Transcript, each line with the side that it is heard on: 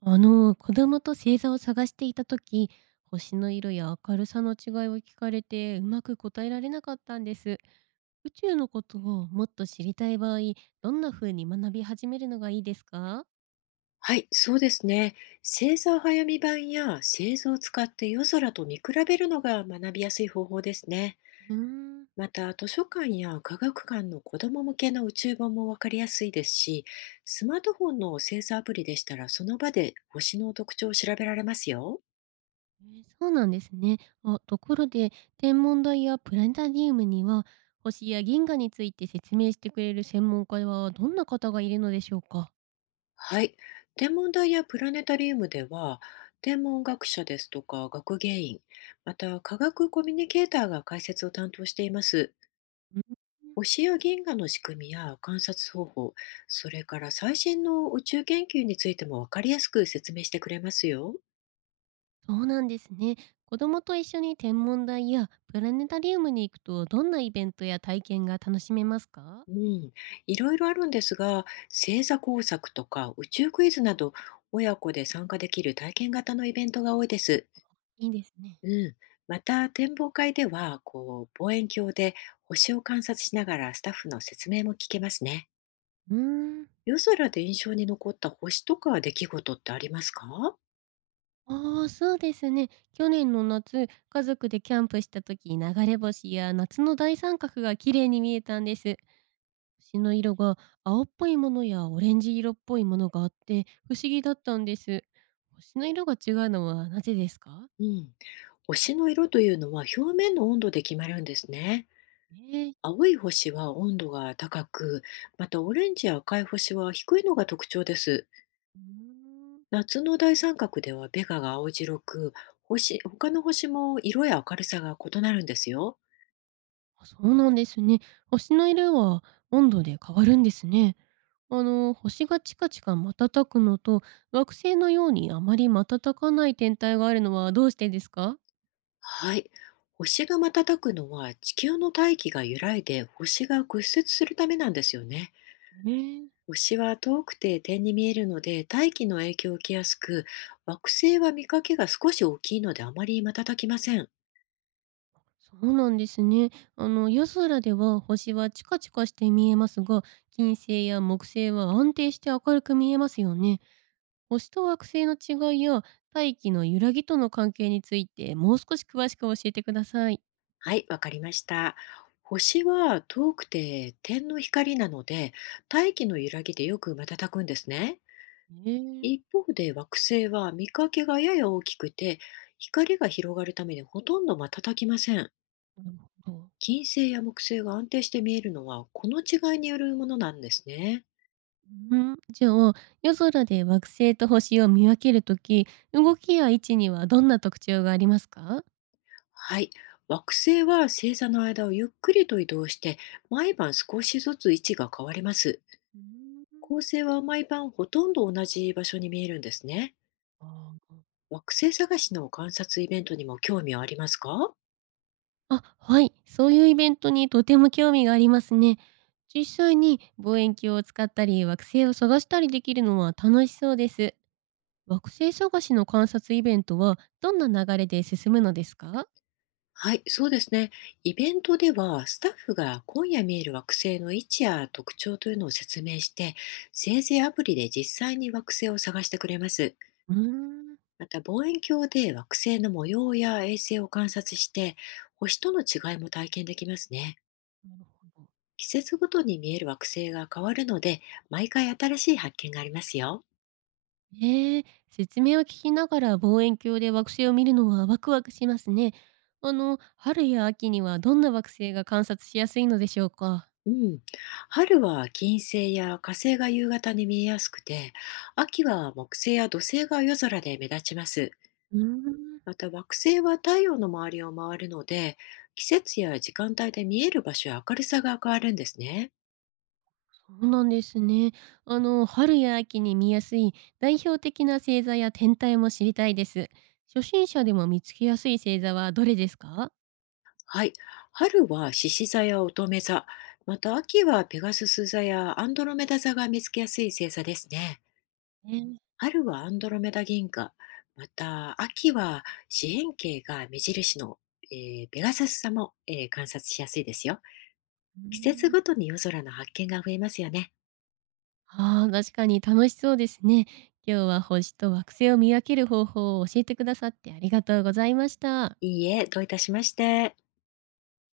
right: あの子供と星座を探していた時、星の色や明るさの違いを聞かれてうまく答えられなかったんです。宇宙のことをもっと知りたい場合、どんな風に学び始めるのがいいですか？
left: はい、そうですね。星座早見版や星座を使って夜空と見比べるのが学びやすい方法ですね。
right: うーん、
left: また、図書館や科学館の子ども向けの宇宙本もわかりやすいですし、スマートフォンの星座アプリでしたら、その場で星の特徴を調べられますよ。
right: えーそうなんですね。あところで、天文台やプラネタリウムには星や銀河について説明してくれる専門家はどんな方がいるのでしょうか？
left: はい。天文台やプラネタリウムでは、天文学者ですとか学芸員、また科学コミュニケーターが解説を担当しています。
right: うん。
left: 星や銀河の仕組みや観察方法、それから最新の宇宙研究についても分かりやすく説明してくれますよ。
right: そうなんですね。子供と一緒に天文台やプラネタリウムに行くとどんなイベントや体験が楽しめますか？
left: うん、いろいろあるんですが、星座工作とか宇宙クイズなど、親子で参加できる体験型のイベントが多いです。
right: いいですね。
left: うん、また、展望会では、こう、望遠鏡で星を観察しながらスタッフの説明も聞けますね。
right: うーん。
left: 夜空で印象に残った星とか出来事ってありますか？
right: ああ、そうですね。去年の夏、家族でキャンプした時、流れ星や夏の大三角が綺麗に見えたんです。星の色が青っぽいものやオレンジ色っぽいものがあって不思議だったんです。星の色が違うのはなぜですか？
left: うん。星の色というのは表面の温度で決まるんですね。
right: ええ。
left: 青い星は温度が高く、またオレンジや赤い星は低いのが特徴です。
right: うーん。
left: 夏の大三角ではベガが青白く、星、他の星も色や明るさが異なるんですよ。
right: あ、そうなんですね。星の色は温度で変わるんですね。あの星がチカチカ瞬くのと惑星のようにあまり瞬かない天体があるのはどうしてですか？
left: はい。星が瞬くのは地球の大気が揺らいで星が屈折するためなんですよね。
right: ねえ。
left: 星は遠くて点に見えるので大気の影響を受けやすく、惑星は見かけが少し大きいのであまり瞬きません。
right: そうなんですね。あの夜空では星はチカチカして見えますが、金星や木星は安定して明るく見えますよね。星と惑星の違いや大気の揺らぎとの関係についてもう少し詳しく教えてください。
left: はい、わかりました。星は遠くて点の光なので、大気の揺らぎでよく瞬くんですね。
right: ね
left: 一方で惑星は見かけがやや大きくて、光が広がるためにほとんど瞬きません。
right: え、なるほど。
left: 金星や木星が安定して見えるのは、この違いによるものなんですね。
right: うん、じゃあ、夜空で惑星と星を見分けるとき、動きや位置にはどんな特徴がありますか？
left: はい。惑星は星座の間をゆっくりと移動して、毎晩少しずつ位置が変わります。
right: うーん。
left: 恒星は毎晩ほとんど同じ場所に見えるんですね。
right: あー。
left: 惑星探しの観察イベントにも興味はありますか？
right: あ、はい、そういうイベントにとても興味がありますね。実際に望遠鏡を使ったり惑星を探したりできるのは楽しそうです。惑星探しの観察イベントはどんな流れで進むのですか？
left: はい、そうですね。イベントでは、スタッフが今夜見える惑星の位置や特徴というのを説明して、生成アプリで実際に惑星を探してくれます。
right: うーん。
left: また、望遠鏡で惑星の模様や衛星を観察して、星との違いも体験できますね。
right: なるほど。
left: 季節ごとに見える惑星が変わるので、毎回新しい発見がありますよ。
right: ねえ、説明を聞きながら望遠鏡で惑星を見るのはワクワクしますね。あの、春や秋にはどんな惑星が観察しやすいのでしょうか？
left: うん、春は金星や火星が夕方に見えやすくて、秋は木星や土星が夜空で目立ちます。
right: うーん。
left: また惑星は太陽の周りを回るので、季節や時間帯で見える場所や明るさが変わるんですね。
right: そうなんですね。あの、春や秋に見やすい代表的な星座や天体も知りたいです。初心者でも見つけやすい星座はどれですか？
left: はい。春は獅子座や乙女座、また秋はペガスス座やアンドロメダ座が見つけやすい星座ですね。
right: ね
left: 春はアンドロメダ銀河、また秋は四辺形が目印の、ペガサス座も、観察しやすいですよ。
right: うー
left: 季節
right: ん。
left: ごとに夜空の発見が増えますよね。
right: あー確かに楽しそうですね。今日は星と惑星を見分ける方法を教えてくださってありがとうございました。
left: いいえ、どういたしまして。